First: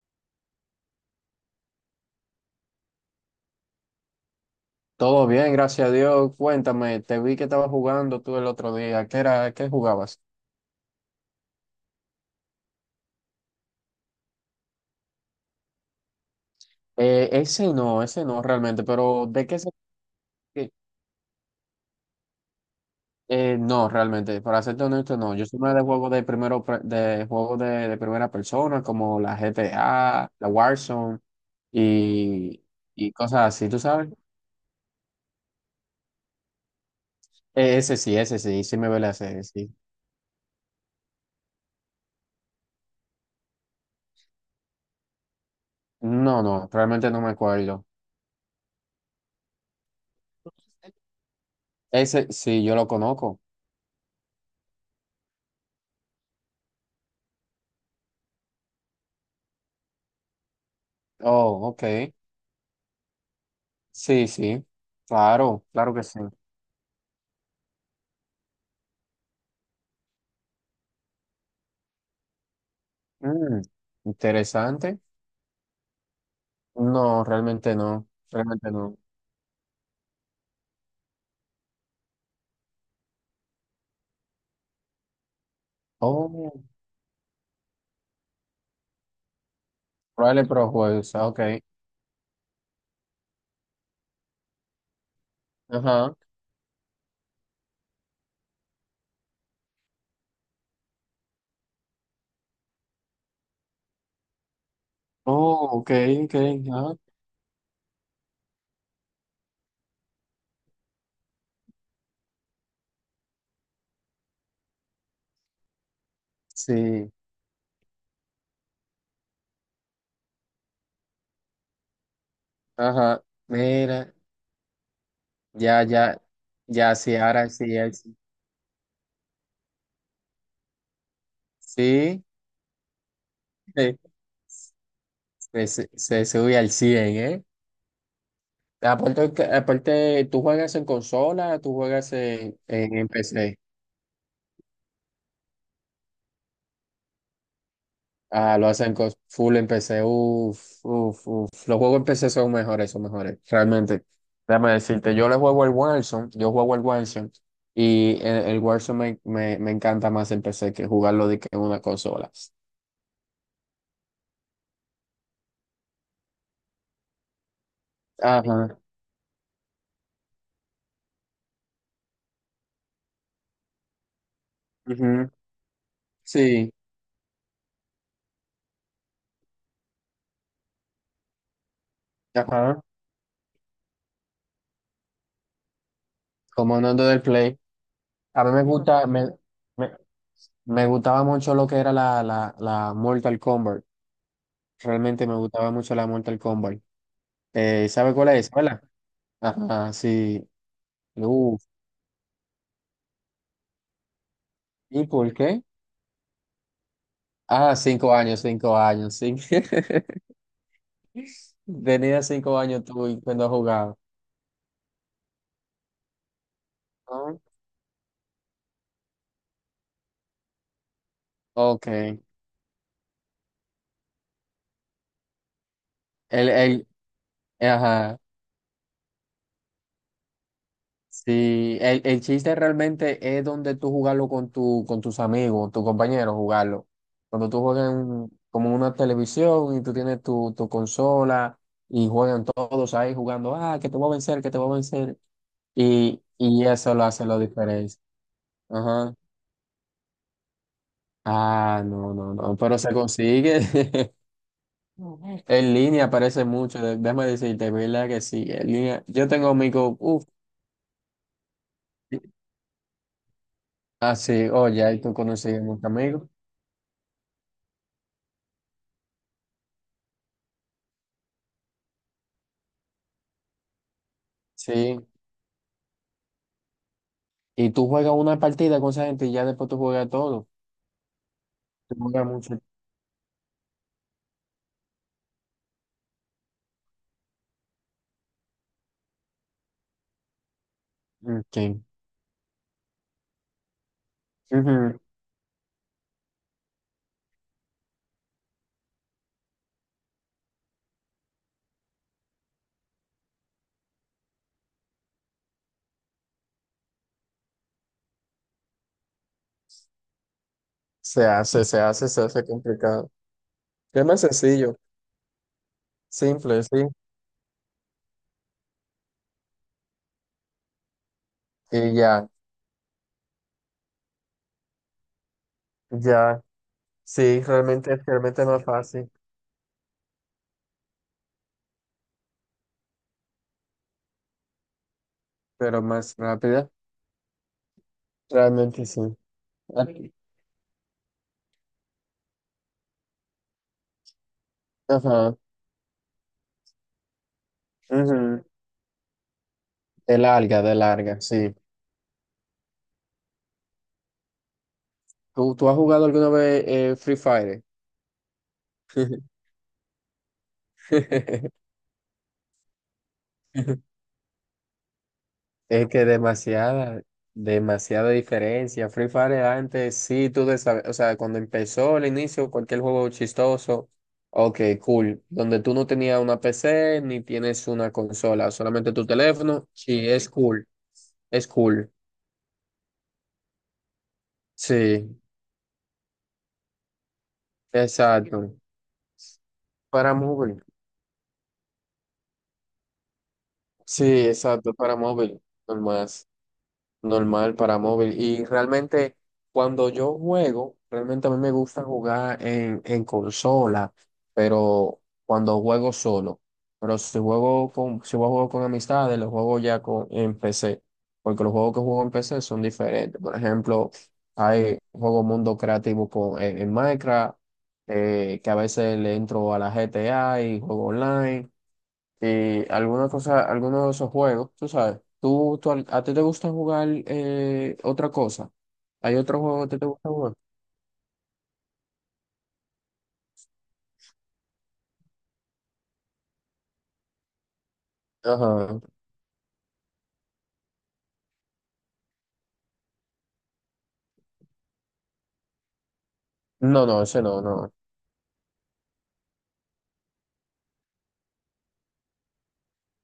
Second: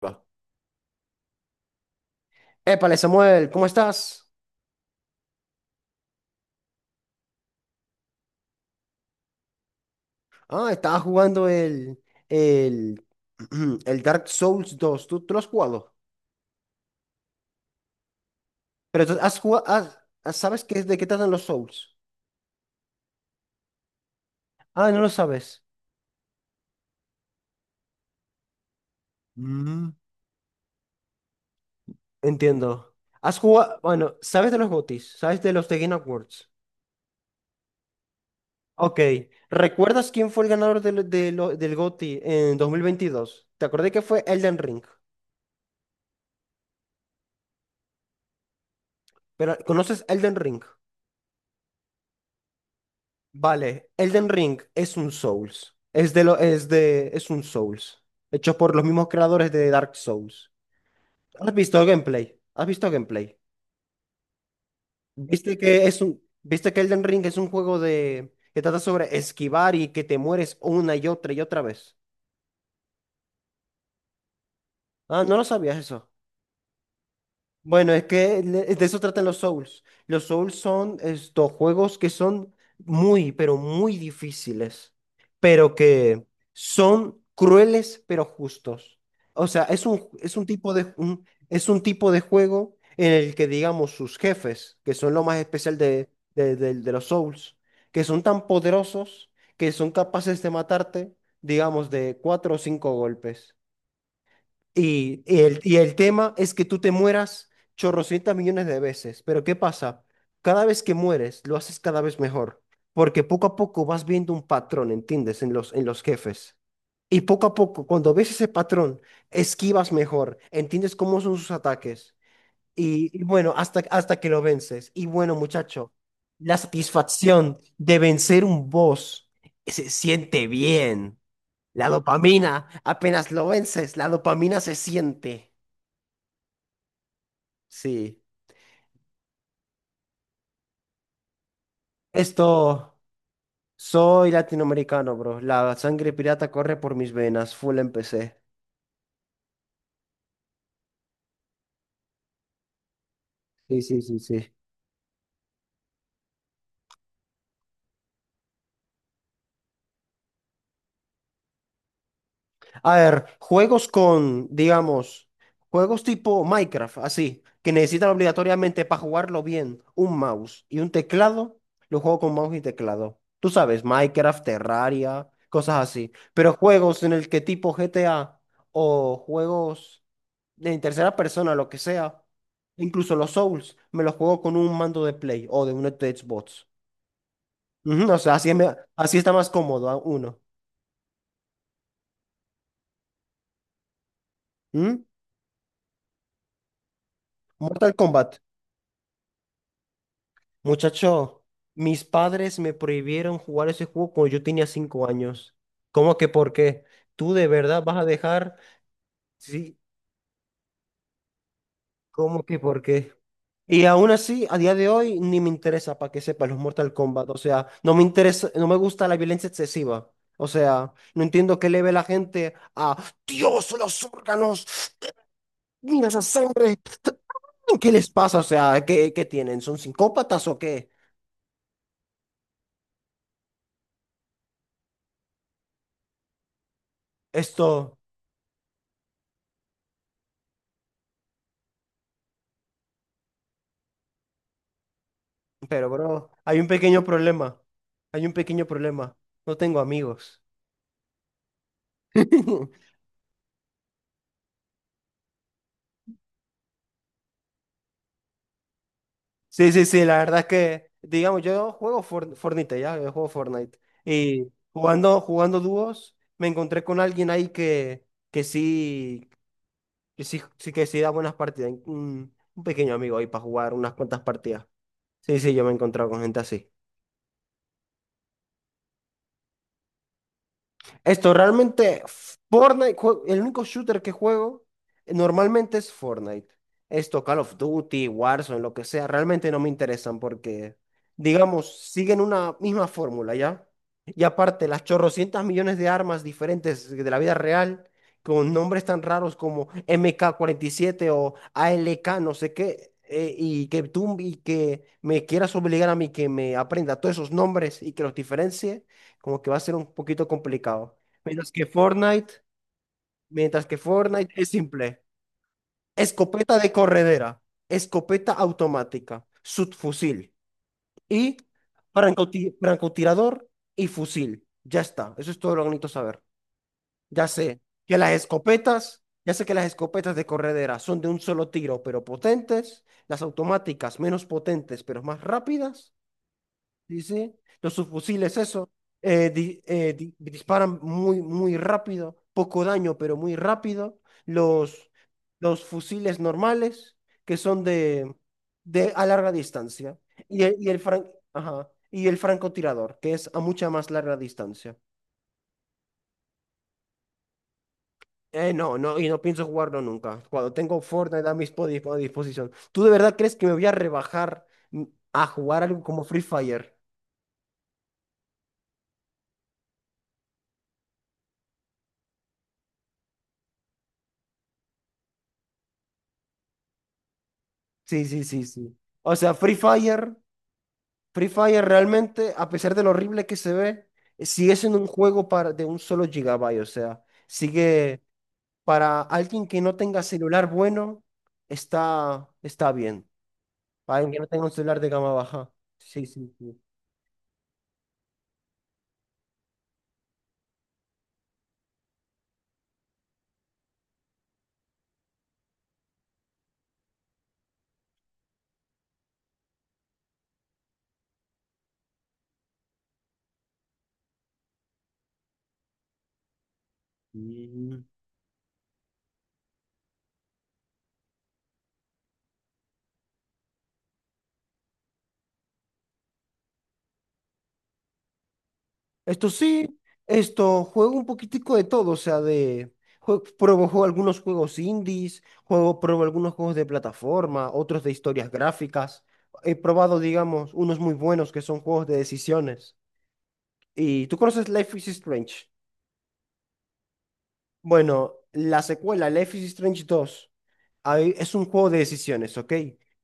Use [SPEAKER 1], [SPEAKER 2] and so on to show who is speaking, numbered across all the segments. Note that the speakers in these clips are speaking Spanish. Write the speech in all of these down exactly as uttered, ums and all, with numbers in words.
[SPEAKER 1] Va. Épale, Samuel, ¿cómo estás?
[SPEAKER 2] Todo bien, gracias a Dios. Cuéntame, te vi que estabas jugando tú el otro día. ¿Qué era? ¿Qué jugabas?
[SPEAKER 1] Ah, estaba jugando el, el, el Dark Souls dos. ¿Tú, tú lo has jugado?
[SPEAKER 2] Eh, ese no, ese no realmente,
[SPEAKER 1] Pero tú
[SPEAKER 2] pero
[SPEAKER 1] has
[SPEAKER 2] ¿de qué
[SPEAKER 1] jugado,
[SPEAKER 2] se...
[SPEAKER 1] has- has- ¿sabes
[SPEAKER 2] qué-
[SPEAKER 1] qué, de qué tratan los Souls?
[SPEAKER 2] eh, no, realmente, para serte
[SPEAKER 1] Ah, no lo
[SPEAKER 2] honesto, no. Yo soy
[SPEAKER 1] sabes.
[SPEAKER 2] más de juegos de primero pre- de juegos de, de primera persona, como la
[SPEAKER 1] Mm.
[SPEAKER 2] G T A, la Warzone y,
[SPEAKER 1] Entiendo.
[SPEAKER 2] y
[SPEAKER 1] Has
[SPEAKER 2] cosas así,
[SPEAKER 1] jugado,
[SPEAKER 2] ¿tú sabes?
[SPEAKER 1] bueno, ¿sabes de los G O T Ys? ¿Sabes de los The Game Awards?
[SPEAKER 2] Eh, ese sí, ese sí, sí me
[SPEAKER 1] Ok.
[SPEAKER 2] vele hacer, sí.
[SPEAKER 1] ¿Recuerdas quién fue el ganador del, de lo- del G O T Y en dos mil veintidós? Te acordé que fue Elden Ring.
[SPEAKER 2] No, no, realmente no me acuerdo.
[SPEAKER 1] Pero, ¿conoces Elden Ring?
[SPEAKER 2] Ese sí, yo lo conozco.
[SPEAKER 1] Vale, Elden Ring es un Souls. Es de lo, es de, es un Souls. Hecho por los mismos creadores de Dark Souls. ¿Has
[SPEAKER 2] Oh,
[SPEAKER 1] visto
[SPEAKER 2] ok.
[SPEAKER 1] gameplay? ¿Has visto gameplay?
[SPEAKER 2] Sí, sí,
[SPEAKER 1] ¿Viste
[SPEAKER 2] claro,
[SPEAKER 1] que
[SPEAKER 2] claro
[SPEAKER 1] es
[SPEAKER 2] que
[SPEAKER 1] un,
[SPEAKER 2] sí.
[SPEAKER 1] viste que Elden Ring es un juego de, que trata sobre esquivar y que te mueres una y otra y otra vez?
[SPEAKER 2] Mm, interesante.
[SPEAKER 1] Ah, no lo sabías eso.
[SPEAKER 2] No, realmente
[SPEAKER 1] Bueno, es
[SPEAKER 2] no,
[SPEAKER 1] que le-
[SPEAKER 2] realmente
[SPEAKER 1] de
[SPEAKER 2] no.
[SPEAKER 1] eso tratan los Souls. Los Souls son estos juegos que son muy, pero muy difíciles, pero que
[SPEAKER 2] Oh,
[SPEAKER 1] son crueles, pero justos. O sea, es un, es
[SPEAKER 2] Rally
[SPEAKER 1] un
[SPEAKER 2] Pro
[SPEAKER 1] tipo de,
[SPEAKER 2] Juegos,
[SPEAKER 1] un-
[SPEAKER 2] ah, ok.
[SPEAKER 1] es un tipo de juego en el que, digamos, sus jefes, que son lo más especial de,
[SPEAKER 2] Ajá.
[SPEAKER 1] de, de- de los Souls, que son tan poderosos que son capaces de matarte, digamos, de cuatro o cinco golpes. Y, y el,
[SPEAKER 2] Oh,
[SPEAKER 1] y
[SPEAKER 2] ok,
[SPEAKER 1] el tema
[SPEAKER 2] ok,
[SPEAKER 1] es que tú te
[SPEAKER 2] ajá.
[SPEAKER 1] mueras chorrocientas millones de veces. Pero ¿qué pasa? Cada vez que mueres, lo haces cada vez mejor. Porque poco a poco vas viendo un patrón, ¿entiendes? En los, en los jefes.
[SPEAKER 2] Sí,
[SPEAKER 1] Y poco a poco, cuando ves ese patrón, esquivas mejor, entiendes cómo son sus ataques. Y,
[SPEAKER 2] ajá.
[SPEAKER 1] y bueno, hasta,
[SPEAKER 2] Mira,
[SPEAKER 1] hasta que lo vences. Y bueno,
[SPEAKER 2] ya,
[SPEAKER 1] muchacho,
[SPEAKER 2] ya,
[SPEAKER 1] la
[SPEAKER 2] ya, sí, ahora
[SPEAKER 1] satisfacción
[SPEAKER 2] sí, ahí
[SPEAKER 1] de
[SPEAKER 2] sí.
[SPEAKER 1] vencer un boss se siente bien. La
[SPEAKER 2] Sí,
[SPEAKER 1] dopamina, apenas lo vences,
[SPEAKER 2] eh,
[SPEAKER 1] la dopamina se siente.
[SPEAKER 2] se, se, se sube al cien, ¿eh?
[SPEAKER 1] Sí.
[SPEAKER 2] Aparte, que- aparte, ¿tú juegas en consola? ¿Tú juegas en, en
[SPEAKER 1] Esto,
[SPEAKER 2] en P C?
[SPEAKER 1] soy latinoamericano, bro. La sangre pirata corre por mis venas. Full empecé.
[SPEAKER 2] Ah, lo hacen con full en P C. Uf, uf, uf. Los juegos en P C son mejores, son mejores.
[SPEAKER 1] Sí, sí,
[SPEAKER 2] Realmente.
[SPEAKER 1] sí, sí.
[SPEAKER 2] Déjame decirte, yo le juego el Warzone, yo juego el Warzone y el, el Warzone me, me, me encanta más en P C que jugarlo de que en una consola.
[SPEAKER 1] A ver, juegos con, digamos, juegos tipo Minecraft, así, que necesitan
[SPEAKER 2] Ajá.
[SPEAKER 1] obligatoriamente para jugarlo bien un mouse y un teclado, lo juego con mouse y teclado. Tú sabes, Minecraft, Terraria,
[SPEAKER 2] Ujú.
[SPEAKER 1] cosas así. Pero
[SPEAKER 2] Sí.
[SPEAKER 1] juegos en el que tipo G T A o juegos de en tercera persona, lo que sea,
[SPEAKER 2] Ajá.
[SPEAKER 1] incluso los Souls, me los juego con un mando de Play o de un Xbox.
[SPEAKER 2] Comandando del Play.
[SPEAKER 1] Ujú, o sea,
[SPEAKER 2] A
[SPEAKER 1] así,
[SPEAKER 2] mí
[SPEAKER 1] es
[SPEAKER 2] me
[SPEAKER 1] me-
[SPEAKER 2] gusta,
[SPEAKER 1] así
[SPEAKER 2] me,
[SPEAKER 1] está más cómodo
[SPEAKER 2] me,
[SPEAKER 1] a uno.
[SPEAKER 2] me gustaba mucho lo que era la, la, la Mortal Kombat.
[SPEAKER 1] ¿Mm?
[SPEAKER 2] Realmente me gustaba mucho la Mortal Kombat. Eh,
[SPEAKER 1] Mortal
[SPEAKER 2] ¿sabe cuál
[SPEAKER 1] Kombat.
[SPEAKER 2] es? ¿Verdad? Ajá, sí.
[SPEAKER 1] Muchacho,
[SPEAKER 2] Uh,
[SPEAKER 1] mis padres me prohibieron jugar ese juego cuando yo tenía
[SPEAKER 2] ¿y
[SPEAKER 1] cinco
[SPEAKER 2] por
[SPEAKER 1] años.
[SPEAKER 2] qué?
[SPEAKER 1] ¿Cómo que por qué? ¿Tú de
[SPEAKER 2] Ah,
[SPEAKER 1] verdad vas a
[SPEAKER 2] cinco años,
[SPEAKER 1] dejar?
[SPEAKER 2] cinco años, sí.
[SPEAKER 1] Sí,
[SPEAKER 2] Tenía
[SPEAKER 1] ¿cómo que
[SPEAKER 2] cinco
[SPEAKER 1] por
[SPEAKER 2] años tú
[SPEAKER 1] qué?
[SPEAKER 2] y cuando
[SPEAKER 1] Y
[SPEAKER 2] jugaba.
[SPEAKER 1] aún así, a día de hoy, ni me interesa, para que sepa, los Mortal Kombat.
[SPEAKER 2] Ah,
[SPEAKER 1] O sea, no me interesa, no me gusta la violencia excesiva. O sea, no entiendo qué le
[SPEAKER 2] ok.
[SPEAKER 1] ve la
[SPEAKER 2] El,
[SPEAKER 1] gente a Dios, los órganos, mira esa sangre.
[SPEAKER 2] el,
[SPEAKER 1] ¿Qué les
[SPEAKER 2] ajá.
[SPEAKER 1] pasa? O sea, ¿qué, qué tienen? ¿Son psicópatas o qué?
[SPEAKER 2] Sí, el, el chiste realmente es donde tú jugarlo con tu, con tus amigos, tus compañeros, jugarlo. Cuando tú juegas
[SPEAKER 1] Esto.
[SPEAKER 2] en, como una televisión y tú tienes tu, tu consola y juegan todos ahí jugando, ah, que te voy a vencer, que te voy a vencer.
[SPEAKER 1] Pero,
[SPEAKER 2] Y,
[SPEAKER 1] bro, hay
[SPEAKER 2] y
[SPEAKER 1] un
[SPEAKER 2] eso
[SPEAKER 1] pequeño
[SPEAKER 2] lo hace la
[SPEAKER 1] problema.
[SPEAKER 2] diferencia.
[SPEAKER 1] Hay un pequeño
[SPEAKER 2] Ajá.
[SPEAKER 1] problema. No tengo amigos.
[SPEAKER 2] Ah, no, no, no, pero se consigue. En línea aparece mucho, de- déjame decirte, verdad que sí, en línea. Yo tengo
[SPEAKER 1] Sí, sí,
[SPEAKER 2] amigos,
[SPEAKER 1] sí, la
[SPEAKER 2] uff,
[SPEAKER 1] verdad es que, digamos, yo juego For- Fortnite, ya, yo juego Fortnite. Y
[SPEAKER 2] así, oye, ahí tú
[SPEAKER 1] jugando, jugando
[SPEAKER 2] conoces muchos
[SPEAKER 1] dúos,
[SPEAKER 2] amigos,
[SPEAKER 1] me encontré con alguien ahí que, que sí, que sí, sí que sí da buenas partidas. Un, un pequeño amigo ahí para jugar unas cuantas partidas.
[SPEAKER 2] sí.
[SPEAKER 1] Sí, sí, yo me he encontrado con gente así.
[SPEAKER 2] Y tú juegas una partida con esa gente y ya después tú juegas todo.
[SPEAKER 1] Esto
[SPEAKER 2] Tú
[SPEAKER 1] realmente,
[SPEAKER 2] juegas mucho.
[SPEAKER 1] Fortnite, jue- el único shooter que juego eh, normalmente es Fortnite. Esto, Call of Duty, Warzone, lo que sea, realmente no me interesan porque,
[SPEAKER 2] Ok.
[SPEAKER 1] digamos, siguen una misma fórmula, ¿ya? Y aparte, las
[SPEAKER 2] Ujú.
[SPEAKER 1] chorrocientas millones de armas diferentes de la vida real, con nombres tan raros como M K cuarenta y siete o A L K, no sé qué, eh, y que tú y que me quieras obligar a mí que me aprenda todos esos nombres y que los diferencie como que va a ser un poquito complicado.
[SPEAKER 2] Se
[SPEAKER 1] Mientras
[SPEAKER 2] hace,
[SPEAKER 1] que
[SPEAKER 2] se hace, se
[SPEAKER 1] Fortnite,
[SPEAKER 2] hace complicado.
[SPEAKER 1] mientras que
[SPEAKER 2] Es más
[SPEAKER 1] Fortnite es
[SPEAKER 2] sencillo,
[SPEAKER 1] simple. Escopeta
[SPEAKER 2] simple,
[SPEAKER 1] de
[SPEAKER 2] sí.
[SPEAKER 1] corredera, escopeta automática, subfusil y
[SPEAKER 2] Y ya,
[SPEAKER 1] francoti- francotirador y fusil. Ya está, eso es todo lo que necesito saber.
[SPEAKER 2] ya,
[SPEAKER 1] Ya
[SPEAKER 2] sí,
[SPEAKER 1] sé
[SPEAKER 2] realmente,
[SPEAKER 1] que las
[SPEAKER 2] realmente más
[SPEAKER 1] escopetas,
[SPEAKER 2] fácil,
[SPEAKER 1] ya sé que las escopetas de corredera son de un solo tiro, pero potentes, las automáticas menos potentes, pero más
[SPEAKER 2] pero
[SPEAKER 1] rápidas.
[SPEAKER 2] más rápida.
[SPEAKER 1] Sí, sí. Los subfusiles, eso.
[SPEAKER 2] Realmente sí.
[SPEAKER 1] Eh, di- eh, di- disparan muy, muy rápido. Poco daño, pero muy rápido. Los,
[SPEAKER 2] Ajá.
[SPEAKER 1] los fusiles normales, que son de,
[SPEAKER 2] Ujú.
[SPEAKER 1] de a larga distancia.
[SPEAKER 2] De
[SPEAKER 1] Y el,
[SPEAKER 2] larga,
[SPEAKER 1] y
[SPEAKER 2] de
[SPEAKER 1] el fran-
[SPEAKER 2] larga, sí.
[SPEAKER 1] ajá, y el francotirador, que es a mucha más larga distancia.
[SPEAKER 2] ¿Tú, tú has jugado alguna vez eh, Free Fire?
[SPEAKER 1] Eh, no, no, y no pienso jugarlo nunca. Cuando tengo Fortnite a mi dispo- a disposición. ¿Tú de verdad crees que me voy a rebajar, mm, a jugar algo
[SPEAKER 2] Es
[SPEAKER 1] como
[SPEAKER 2] que
[SPEAKER 1] Free Fire?
[SPEAKER 2] demasiada, demasiada diferencia. Free Fire antes, sí, tú de saber- o sea, cuando empezó el inicio, cualquier juego chistoso, ok, cool, donde tú no tenías una P C ni tienes una
[SPEAKER 1] Sí, sí, sí,
[SPEAKER 2] consola,
[SPEAKER 1] sí.
[SPEAKER 2] solamente tu
[SPEAKER 1] O sea, Free
[SPEAKER 2] teléfono, sí,
[SPEAKER 1] Fire.
[SPEAKER 2] es cool,
[SPEAKER 1] Free
[SPEAKER 2] es
[SPEAKER 1] Fire
[SPEAKER 2] cool,
[SPEAKER 1] realmente, a pesar de lo horrible que se ve, sigue siendo un
[SPEAKER 2] sí,
[SPEAKER 1] juego para, de un solo gigabyte. O sea, sigue
[SPEAKER 2] exacto,
[SPEAKER 1] para alguien que no tenga
[SPEAKER 2] para
[SPEAKER 1] celular
[SPEAKER 2] móvil,
[SPEAKER 1] bueno, está, está bien. Para
[SPEAKER 2] sí,
[SPEAKER 1] alguien que no tenga un
[SPEAKER 2] exacto,
[SPEAKER 1] celular de
[SPEAKER 2] para
[SPEAKER 1] gama
[SPEAKER 2] móvil,
[SPEAKER 1] baja. Sí,
[SPEAKER 2] normal.
[SPEAKER 1] sí, sí.
[SPEAKER 2] Normal para móvil. Y realmente cuando yo juego, realmente a mí me gusta jugar en, en consola, pero cuando juego solo. Pero si juego con, si juego con amistades, los juego ya con, en P C, porque los juegos que juego en P C son diferentes. Por ejemplo, hay juego mundo creativo con, en, en Minecraft,
[SPEAKER 1] Mm.
[SPEAKER 2] eh, que a veces le entro a la G T A y juego online eh, alguna cosa, alguno de esos juegos, tú sabes, tú, tú al- a ti te gusta jugar eh, otra cosa. ¿Hay
[SPEAKER 1] Esto
[SPEAKER 2] otro juego que a ti
[SPEAKER 1] sí,
[SPEAKER 2] te gusta jugar?
[SPEAKER 1] esto, juego un poquitico de todo. O sea, de. jue- pruebo, juego algunos juegos indies, juego, pruebo algunos juegos de plataforma, otros de historias
[SPEAKER 2] Ajá.
[SPEAKER 1] gráficas. He probado, digamos, unos muy buenos que son juegos de decisiones. ¿Y tú conoces Life is Strange?
[SPEAKER 2] No, no, ese no, no.
[SPEAKER 1] Bueno, la secuela, Life is Strange dos, ahí es un juego de decisiones, ¿ok?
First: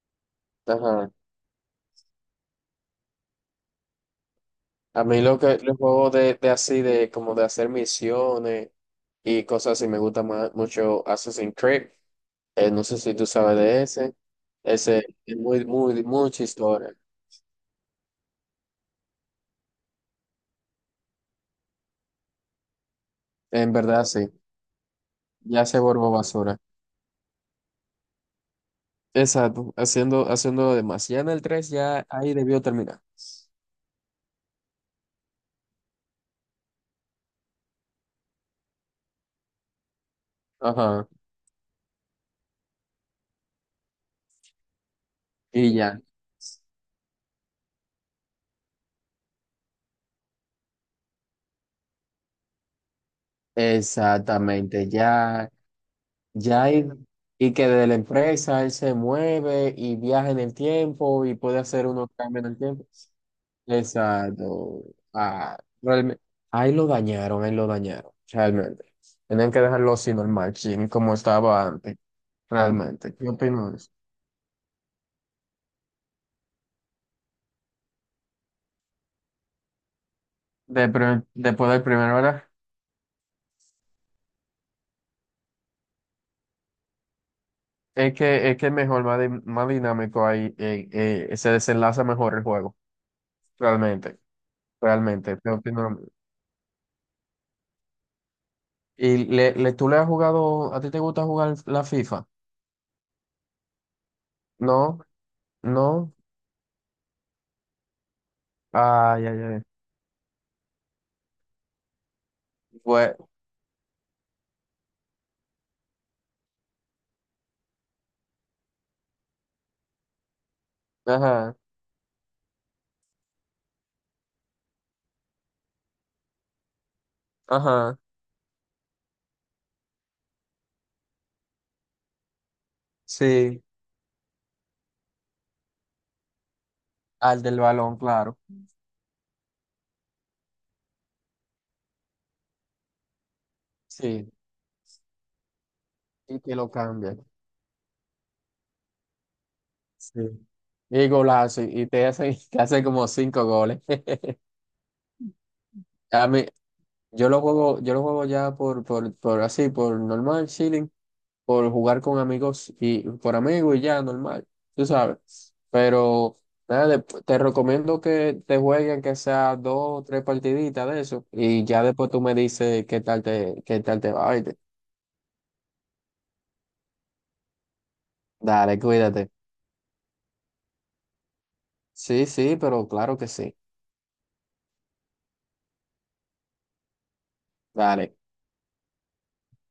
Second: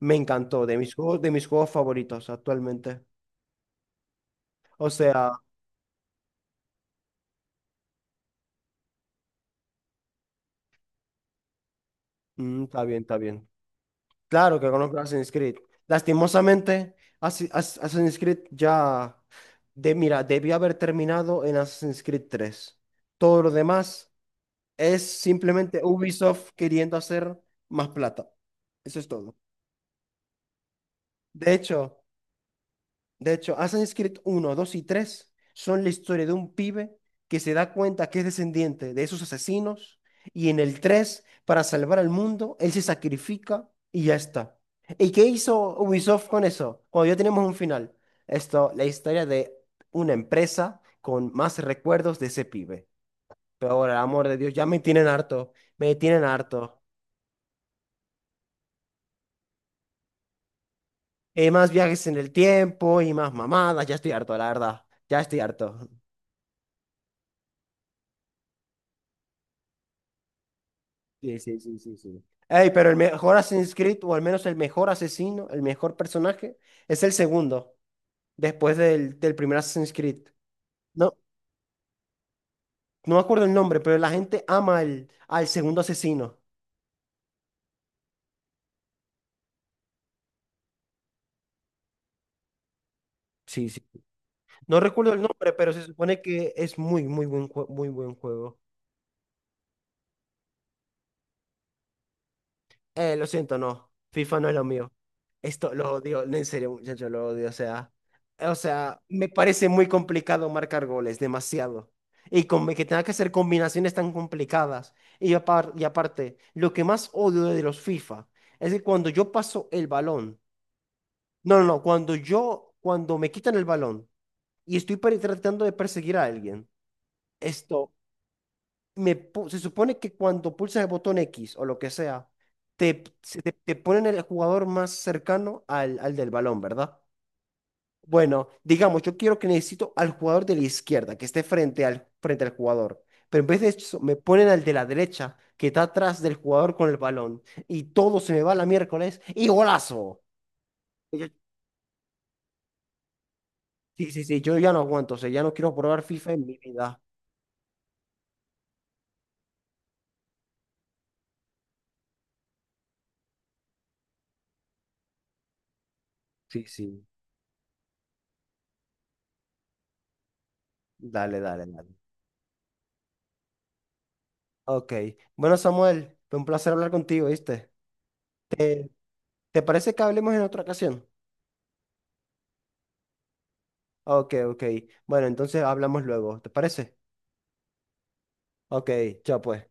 [SPEAKER 1] Me encantó, de mis
[SPEAKER 2] Ajá.
[SPEAKER 1] juegos, de mis juegos favoritos actualmente. O
[SPEAKER 2] A mí
[SPEAKER 1] sea,
[SPEAKER 2] lo que los juegos de, de así de como de hacer misiones y cosas así me gusta más mucho Assassin's Creed.
[SPEAKER 1] mm,
[SPEAKER 2] Eh,
[SPEAKER 1] está
[SPEAKER 2] no sé
[SPEAKER 1] bien,
[SPEAKER 2] si
[SPEAKER 1] está
[SPEAKER 2] tú
[SPEAKER 1] bien.
[SPEAKER 2] sabes de ese.
[SPEAKER 1] Claro que conozco
[SPEAKER 2] Ese
[SPEAKER 1] Assassin's
[SPEAKER 2] es
[SPEAKER 1] Creed.
[SPEAKER 2] muy, muy, mucha
[SPEAKER 1] Lastimosamente,
[SPEAKER 2] historia.
[SPEAKER 1] Assi- Ass- Assassin's Creed ya, de, mira, debía haber terminado en Assassin's Creed tres. Todo lo
[SPEAKER 2] En verdad,
[SPEAKER 1] demás
[SPEAKER 2] sí.
[SPEAKER 1] es
[SPEAKER 2] Ya se
[SPEAKER 1] simplemente
[SPEAKER 2] volvió
[SPEAKER 1] Ubisoft
[SPEAKER 2] basura.
[SPEAKER 1] queriendo hacer más plata. Eso es todo.
[SPEAKER 2] Exacto. Haciendo, haciendo demás. Ya en el
[SPEAKER 1] De
[SPEAKER 2] tres
[SPEAKER 1] hecho,
[SPEAKER 2] ya ahí debió terminar.
[SPEAKER 1] De hecho, Assassin's Creed uno, dos y tres son la historia de un pibe que se da cuenta que es descendiente de esos asesinos y en el
[SPEAKER 2] Ajá.
[SPEAKER 1] tres para salvar al mundo, él se sacrifica y ya está. ¿Y qué
[SPEAKER 2] Y
[SPEAKER 1] hizo
[SPEAKER 2] ya.
[SPEAKER 1] Ubisoft con eso? Cuando ya tenemos un final. Esto, la historia de una empresa con más recuerdos de ese pibe. Pero ahora, amor de Dios, ya me
[SPEAKER 2] Exactamente,
[SPEAKER 1] tienen
[SPEAKER 2] ya,
[SPEAKER 1] harto, me tienen
[SPEAKER 2] ya
[SPEAKER 1] harto.
[SPEAKER 2] y, y que de la empresa él se mueve y viaja en el tiempo y
[SPEAKER 1] Eh,
[SPEAKER 2] puede
[SPEAKER 1] más
[SPEAKER 2] hacer
[SPEAKER 1] viajes
[SPEAKER 2] unos
[SPEAKER 1] en el
[SPEAKER 2] cambios en el tiempo.
[SPEAKER 1] tiempo y más mamadas, ya estoy harto, la
[SPEAKER 2] Exacto.
[SPEAKER 1] verdad. Ya estoy
[SPEAKER 2] Ah,
[SPEAKER 1] harto.
[SPEAKER 2] realme- ahí lo dañaron, ahí lo dañaron, realmente. Tenían que dejarlo así normal, chin, como
[SPEAKER 1] Sí, sí,
[SPEAKER 2] estaba
[SPEAKER 1] sí, sí,
[SPEAKER 2] antes,
[SPEAKER 1] sí. Ey, pero el
[SPEAKER 2] realmente. ¿Qué
[SPEAKER 1] mejor
[SPEAKER 2] opino
[SPEAKER 1] Assassin's
[SPEAKER 2] de eso?
[SPEAKER 1] Creed, o al menos el mejor asesino, el mejor personaje, es el segundo, después del, del primer Assassin's Creed.
[SPEAKER 2] De
[SPEAKER 1] No,
[SPEAKER 2] pri- después del primero, ¿verdad?
[SPEAKER 1] no me acuerdo el nombre, pero la gente ama al, al segundo asesino.
[SPEAKER 2] Es que es que mejor, más, di- más dinámico ahí, eh, eh, se desenlaza mejor el juego,
[SPEAKER 1] Sí, sí.
[SPEAKER 2] realmente.
[SPEAKER 1] No recuerdo el
[SPEAKER 2] Realmente
[SPEAKER 1] nombre,
[SPEAKER 2] yo
[SPEAKER 1] pero se
[SPEAKER 2] opino lo mismo.
[SPEAKER 1] supone que es muy, muy buen, jue- muy buen juego.
[SPEAKER 2] ¿Y le, le- tú le has jugado, a ti te gusta jugar la FIFA?
[SPEAKER 1] Eh, lo siento, no. FIFA no es lo mío.
[SPEAKER 2] No,
[SPEAKER 1] Esto lo
[SPEAKER 2] no.
[SPEAKER 1] odio, no, en serio, muchachos, lo odio. O sea, o sea,
[SPEAKER 2] Ay,
[SPEAKER 1] me
[SPEAKER 2] ay, ay.
[SPEAKER 1] parece muy complicado marcar goles, demasiado. Y con que tenga que
[SPEAKER 2] Bueno,
[SPEAKER 1] hacer combinaciones tan complicadas. Y, apar- y aparte, lo que más odio de los FIFA es que cuando yo paso el balón,
[SPEAKER 2] ajá,
[SPEAKER 1] no, no, no, cuando yo, cuando me quitan el balón y estoy per- tratando de perseguir a alguien, esto
[SPEAKER 2] ajá,
[SPEAKER 1] me pu- se supone que cuando pulsas el botón X o lo que sea, te, se te,
[SPEAKER 2] sí,
[SPEAKER 1] te ponen el jugador más cercano al, al del balón, ¿verdad?
[SPEAKER 2] al del balón, claro.
[SPEAKER 1] Bueno, digamos, yo quiero que necesito al jugador de la izquierda, que esté frente al, frente al jugador. Pero en vez de eso, me
[SPEAKER 2] Sí,
[SPEAKER 1] ponen al de la derecha, que está atrás del
[SPEAKER 2] y que lo
[SPEAKER 1] jugador con el
[SPEAKER 2] cambia.
[SPEAKER 1] balón. Y todo se me va a la miércoles. ¡Y
[SPEAKER 2] Sí.
[SPEAKER 1] golazo!
[SPEAKER 2] Y
[SPEAKER 1] Y yo-
[SPEAKER 2] golazo, y te hace, te hace como cinco goles.
[SPEAKER 1] sí, sí, sí, yo ya no aguanto. O sea, ya no quiero probar
[SPEAKER 2] A
[SPEAKER 1] FIFA en
[SPEAKER 2] mí,
[SPEAKER 1] mi vida.
[SPEAKER 2] yo lo juego, yo lo juego ya por, por, por así, por normal, chilling. Por jugar con amigos y por amigos y ya, normal, tú sabes. Pero
[SPEAKER 1] Sí,
[SPEAKER 2] nada,
[SPEAKER 1] sí.
[SPEAKER 2] después te recomiendo que te jueguen que sea dos o tres partiditas de eso
[SPEAKER 1] Dale,
[SPEAKER 2] y
[SPEAKER 1] dale,
[SPEAKER 2] ya
[SPEAKER 1] dale.
[SPEAKER 2] después tú me dices qué tal te, qué tal te va, ¿oíste?
[SPEAKER 1] Ok. Bueno, Samuel, fue un placer hablar contigo, ¿viste?
[SPEAKER 2] Dale,
[SPEAKER 1] Eh,
[SPEAKER 2] cuídate.
[SPEAKER 1] ¿te parece que hablemos en otra ocasión?
[SPEAKER 2] Sí, sí, pero claro que sí.
[SPEAKER 1] Ok, ok. Bueno, entonces hablamos luego. ¿Te parece?
[SPEAKER 2] Dale.
[SPEAKER 1] Ok, chao pues.